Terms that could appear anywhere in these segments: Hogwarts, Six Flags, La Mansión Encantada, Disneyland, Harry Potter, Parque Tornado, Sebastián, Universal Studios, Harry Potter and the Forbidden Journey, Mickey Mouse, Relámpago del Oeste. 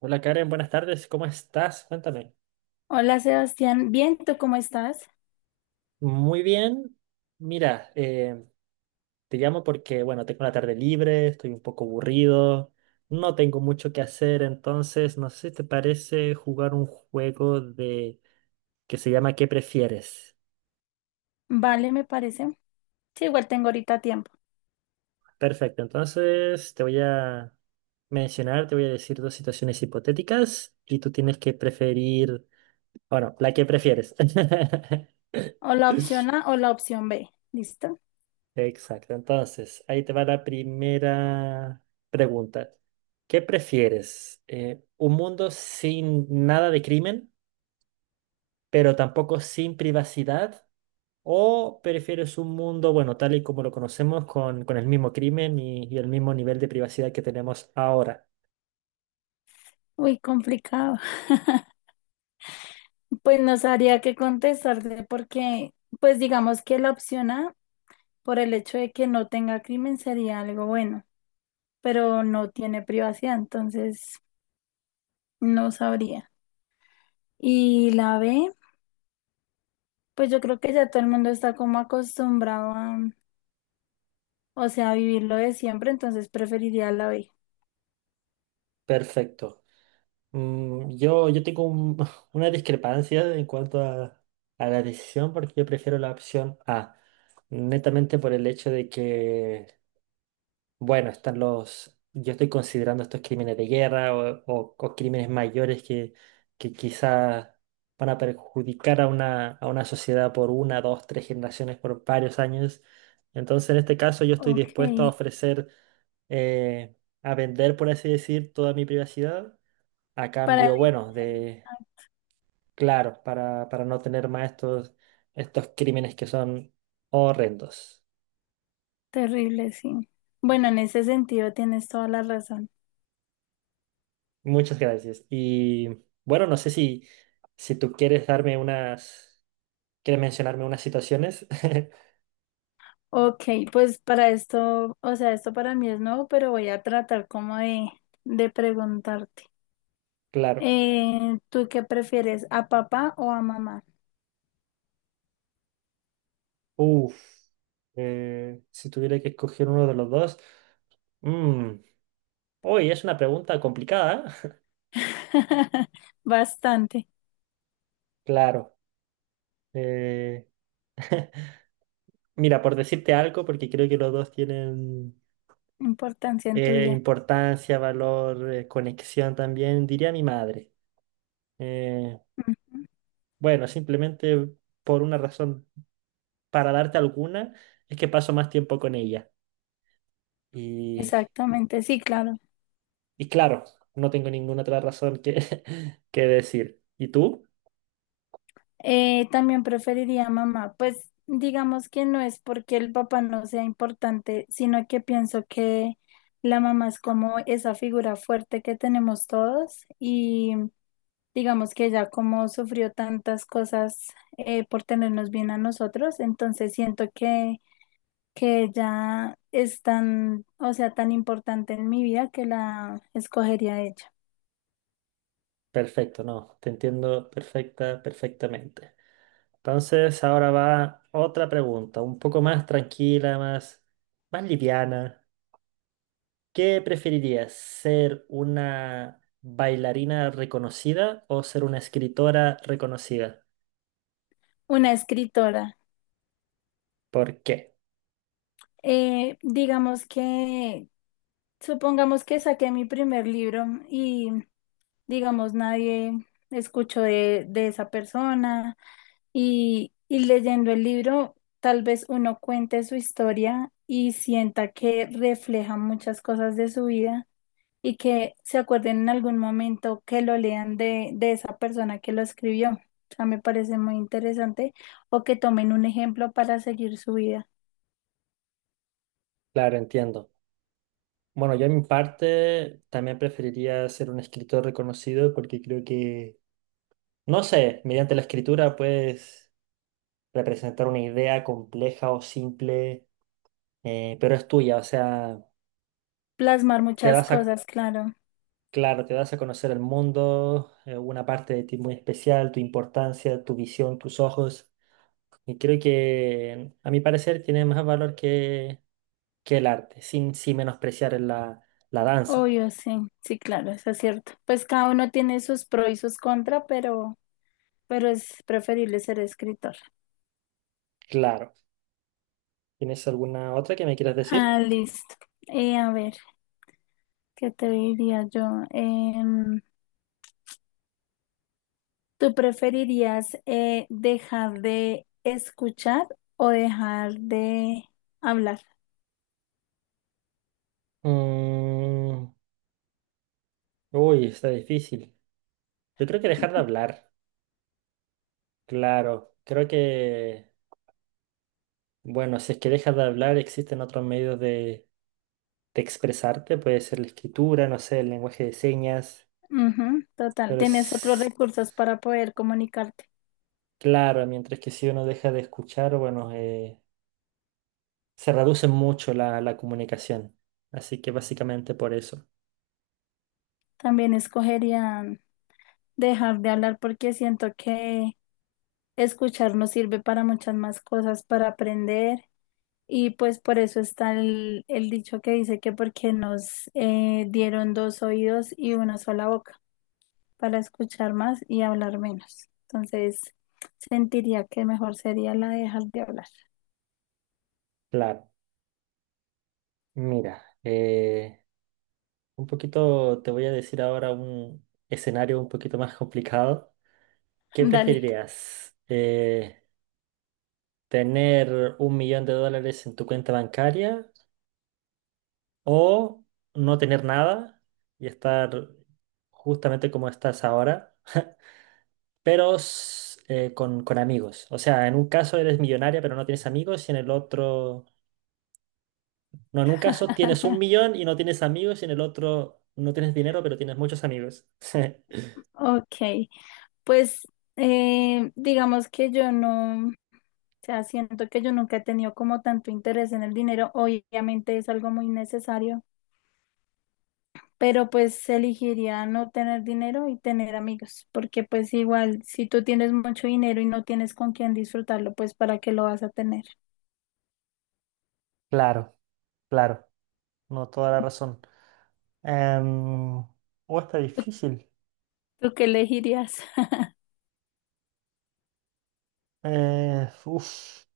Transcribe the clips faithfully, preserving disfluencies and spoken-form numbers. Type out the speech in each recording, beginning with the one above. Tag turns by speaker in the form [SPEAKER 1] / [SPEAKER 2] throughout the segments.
[SPEAKER 1] Hola Karen, buenas tardes, ¿cómo estás? Cuéntame.
[SPEAKER 2] Hola Sebastián, bien, ¿tú cómo estás?
[SPEAKER 1] Muy bien, mira, eh, te llamo porque, bueno, tengo la tarde libre, estoy un poco aburrido, no tengo mucho que hacer, entonces, no sé si te parece jugar un juego de que se llama ¿Qué prefieres?
[SPEAKER 2] Vale, me parece. Sí, igual tengo ahorita tiempo.
[SPEAKER 1] Perfecto, entonces te voy a mencionar, te voy a decir dos situaciones hipotéticas y tú tienes que preferir, bueno, la que prefieres.
[SPEAKER 2] O la opción A o la opción B. ¿Listo?
[SPEAKER 1] Exacto, entonces ahí te va la primera pregunta. ¿Qué prefieres? Eh, ¿un mundo sin nada de crimen, pero tampoco sin privacidad? ¿O prefieres un mundo, bueno, tal y como lo conocemos, con, con el mismo crimen y, y el mismo nivel de privacidad que tenemos ahora?
[SPEAKER 2] Uy, complicado. Pues no sabría qué contestarte porque, pues digamos que la opción A, por el hecho de que no tenga crimen, sería algo bueno, pero no tiene privacidad, entonces no sabría. Y la B, pues yo creo que ya todo el mundo está como acostumbrado a, o sea, a vivirlo de siempre, entonces preferiría la B.
[SPEAKER 1] Perfecto. Mm, yo, yo tengo un- una discrepancia en cuanto a, a la decisión porque yo prefiero la opción A, netamente por el hecho de que... Bueno, están los, yo estoy considerando estos crímenes de guerra o, o- o crímenes mayores que, que quizás van a perjudicar a una, a una sociedad por una, dos, tres generaciones, por varios años. Entonces, en este caso, yo estoy
[SPEAKER 2] Ok.
[SPEAKER 1] dispuesto a ofrecer, eh, a vender, por así decir, toda mi privacidad, a
[SPEAKER 2] Para
[SPEAKER 1] cambio,
[SPEAKER 2] el-
[SPEAKER 1] bueno, de,
[SPEAKER 2] ay.
[SPEAKER 1] claro, para, para no tener más estos, estos crímenes que son horrendos.
[SPEAKER 2] Terrible, sí. Bueno, en ese sentido tienes toda la razón.
[SPEAKER 1] Muchas gracias. Y bueno, no sé si, si tú quieres darme unas, quieres mencionarme unas situaciones.
[SPEAKER 2] Ok, pues para esto, o sea, esto para mí es nuevo, pero voy a tratar como de, de preguntarte.
[SPEAKER 1] Claro.
[SPEAKER 2] Eh, ¿tú qué prefieres, a papá o a mamá?
[SPEAKER 1] Uf. Eh, si tuviera que escoger uno de los dos. Mm, uy, es una pregunta complicada. ¿Eh?
[SPEAKER 2] Bastante
[SPEAKER 1] Claro. eh, mira, por decirte algo, porque creo que los dos tienen
[SPEAKER 2] importancia en tu
[SPEAKER 1] eh,
[SPEAKER 2] vida.
[SPEAKER 1] importancia, valor, eh, conexión también, diría mi madre. Eh,
[SPEAKER 2] Ujú.
[SPEAKER 1] bueno, simplemente por una razón para darte alguna, es que paso más tiempo con ella. Y,
[SPEAKER 2] Exactamente, sí, claro.
[SPEAKER 1] y claro, no tengo ninguna otra razón que, que decir. ¿Y tú?
[SPEAKER 2] Eh, también preferiría a mamá, pues digamos que no es porque el papá no sea importante, sino que pienso que la mamá es como esa figura fuerte que tenemos todos y digamos que ella como sufrió tantas cosas eh, por tenernos bien a nosotros, entonces siento que, que ella es tan, o sea, tan importante en mi vida que la escogería a ella.
[SPEAKER 1] Perfecto, no, te entiendo perfecta, perfectamente. Entonces, ahora va otra pregunta, un poco más tranquila, más, más liviana. ¿Qué preferirías, ser una bailarina reconocida o ser una escritora reconocida?
[SPEAKER 2] Una escritora.
[SPEAKER 1] ¿Por qué?
[SPEAKER 2] Eh, digamos que supongamos que saqué mi primer libro y, digamos, nadie escuchó de, de esa persona y, y leyendo el libro, tal vez uno cuente su historia y sienta que refleja muchas cosas de su vida y que se acuerden en algún momento que lo lean de, de esa persona que lo escribió. O sea, me parece muy interesante o que tomen un ejemplo para seguir su vida.
[SPEAKER 1] Claro, entiendo. Bueno, yo en mi parte también preferiría ser un escritor reconocido porque creo que, no sé, mediante la escritura puedes representar una idea compleja o simple, eh, pero es tuya, o sea,
[SPEAKER 2] Plasmar
[SPEAKER 1] te
[SPEAKER 2] muchas
[SPEAKER 1] das a,
[SPEAKER 2] cosas, claro.
[SPEAKER 1] claro, te das a conocer el mundo, eh, una parte de ti muy especial, tu importancia, tu visión, tus ojos, y creo que, a mi parecer, tiene más valor que, que el arte, sin, sin menospreciar la, la danza.
[SPEAKER 2] Obvio, sí, sí, claro, eso es cierto. Pues cada uno tiene sus pros y sus contras, pero, pero es preferible ser escritor.
[SPEAKER 1] Claro. ¿Tienes alguna otra que me quieras decir?
[SPEAKER 2] Ah, listo. Eh, a ver, ¿qué te diría yo? Em, ¿tú preferirías eh, dejar de escuchar o dejar de hablar?
[SPEAKER 1] Mm, uy, está difícil. Yo creo que dejar de hablar, claro. Creo que, bueno, si es que dejas de hablar, existen otros medios de, de expresarte. Puede ser la escritura, no sé, el lenguaje de señas.
[SPEAKER 2] Ujú, total,
[SPEAKER 1] Pero
[SPEAKER 2] tienes otros
[SPEAKER 1] es
[SPEAKER 2] recursos para poder comunicarte.
[SPEAKER 1] claro, mientras que si uno deja de escuchar, bueno, eh, se reduce mucho la, la comunicación. Así que básicamente por eso.
[SPEAKER 2] También escogería dejar de hablar porque siento que escuchar nos sirve para muchas más cosas, para aprender. Y pues por eso está el, el dicho que dice que porque nos eh, dieron dos oídos y una sola boca para escuchar más y hablar menos. Entonces, sentiría que mejor sería la de dejar de hablar.
[SPEAKER 1] Claro. Mira, eh, un poquito te voy a decir ahora un escenario un poquito más complicado. ¿Qué
[SPEAKER 2] Dale.
[SPEAKER 1] preferirías? Eh, ¿tener un millón de dólares en tu cuenta bancaria o no tener nada y estar justamente como estás ahora, pero s- eh, con, con amigos? O sea, en un caso eres millonaria pero no tienes amigos y en el otro... No, en un caso tienes un millón y no tienes amigos y en el otro no tienes dinero pero tienes muchos amigos.
[SPEAKER 2] Ok, pues eh, digamos que yo no, o sea, siento que yo nunca he tenido como tanto interés en el dinero. Obviamente es algo muy necesario, pero pues elegiría no tener dinero y tener amigos, porque pues igual si tú tienes mucho dinero y no tienes con quién disfrutarlo, pues ¿para qué lo vas a tener?
[SPEAKER 1] Claro, claro, no, toda la razón. Em, oh, está difícil.
[SPEAKER 2] ¿Tú qué elegirías?
[SPEAKER 1] Eh, uf.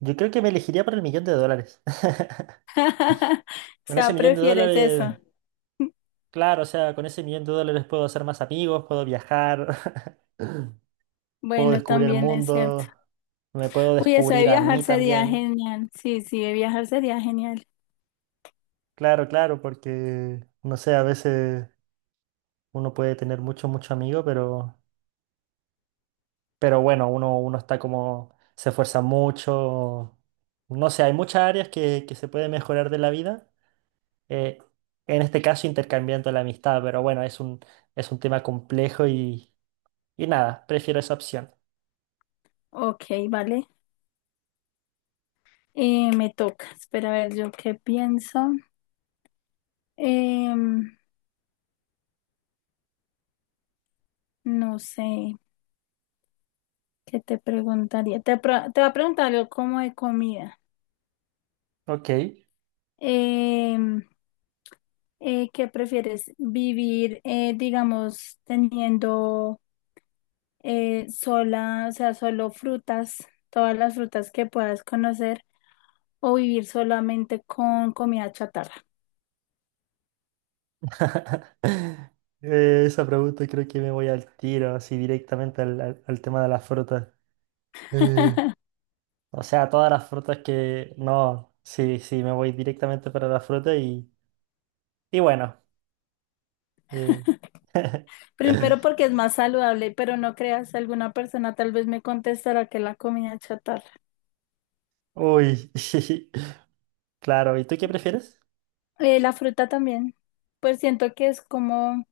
[SPEAKER 1] Yo creo que me elegiría por el millón de dólares.
[SPEAKER 2] O
[SPEAKER 1] Con ese
[SPEAKER 2] sea,
[SPEAKER 1] millón de
[SPEAKER 2] prefieres
[SPEAKER 1] dólares,
[SPEAKER 2] eso.
[SPEAKER 1] claro, o sea, con ese millón de dólares puedo hacer más amigos, puedo viajar, puedo
[SPEAKER 2] Bueno,
[SPEAKER 1] descubrir el
[SPEAKER 2] también es cierto.
[SPEAKER 1] mundo, me puedo
[SPEAKER 2] Uy, eso de
[SPEAKER 1] descubrir a
[SPEAKER 2] viajar
[SPEAKER 1] mí
[SPEAKER 2] sería
[SPEAKER 1] también.
[SPEAKER 2] genial. Sí, sí, de viajar sería genial.
[SPEAKER 1] Claro, claro, porque, no sé, a veces uno puede tener mucho, mucho amigo, pero, pero bueno, uno, uno está como, se esfuerza mucho. No sé, hay muchas áreas que, que se puede mejorar de la vida. eh, en este caso intercambiando la amistad, pero bueno, es un, es un tema complejo y, y nada, prefiero esa opción.
[SPEAKER 2] Ok, vale. Eh, me toca. Espera a ver, yo qué pienso. Em, no sé, ¿qué te preguntaría? Te, pro- te voy a preguntar algo como de comida.
[SPEAKER 1] Ok.
[SPEAKER 2] Em, eh, ¿qué prefieres? ¿Vivir, eh, digamos, teniendo eh, sola, o sea, solo frutas, todas las frutas que puedas conocer, o vivir solamente con comida chatarra?
[SPEAKER 1] Eh, esa pregunta creo que me voy al tiro, así directamente al, al- al tema de las frutas. Eh, o sea, todas las frutas que... No, sí, sí, me voy directamente para la fruta y, y bueno. eh,
[SPEAKER 2] Primero porque es más saludable, pero no creas, alguna persona tal vez me contestará que la comida chatarra.
[SPEAKER 1] Uy, claro, ¿y tú qué prefieres?
[SPEAKER 2] Eh, la fruta también, pues siento que es como...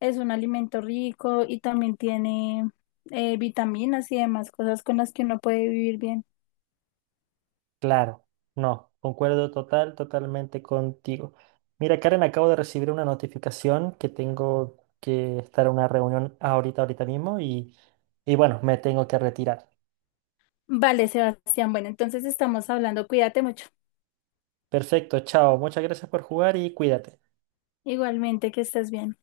[SPEAKER 2] es un alimento rico y también tiene eh, vitaminas y demás cosas con las que uno puede vivir bien.
[SPEAKER 1] Claro, no, concuerdo total, totalmente contigo. Mira, Karen, acabo de recibir una notificación que tengo que estar en una reunión ahorita, ahorita mismo y, y bueno, me tengo que retirar.
[SPEAKER 2] Vale, Sebastián. Bueno, entonces estamos hablando. Cuídate mucho.
[SPEAKER 1] Perfecto, chao, muchas gracias por jugar y cuídate.
[SPEAKER 2] Igualmente, que estés bien.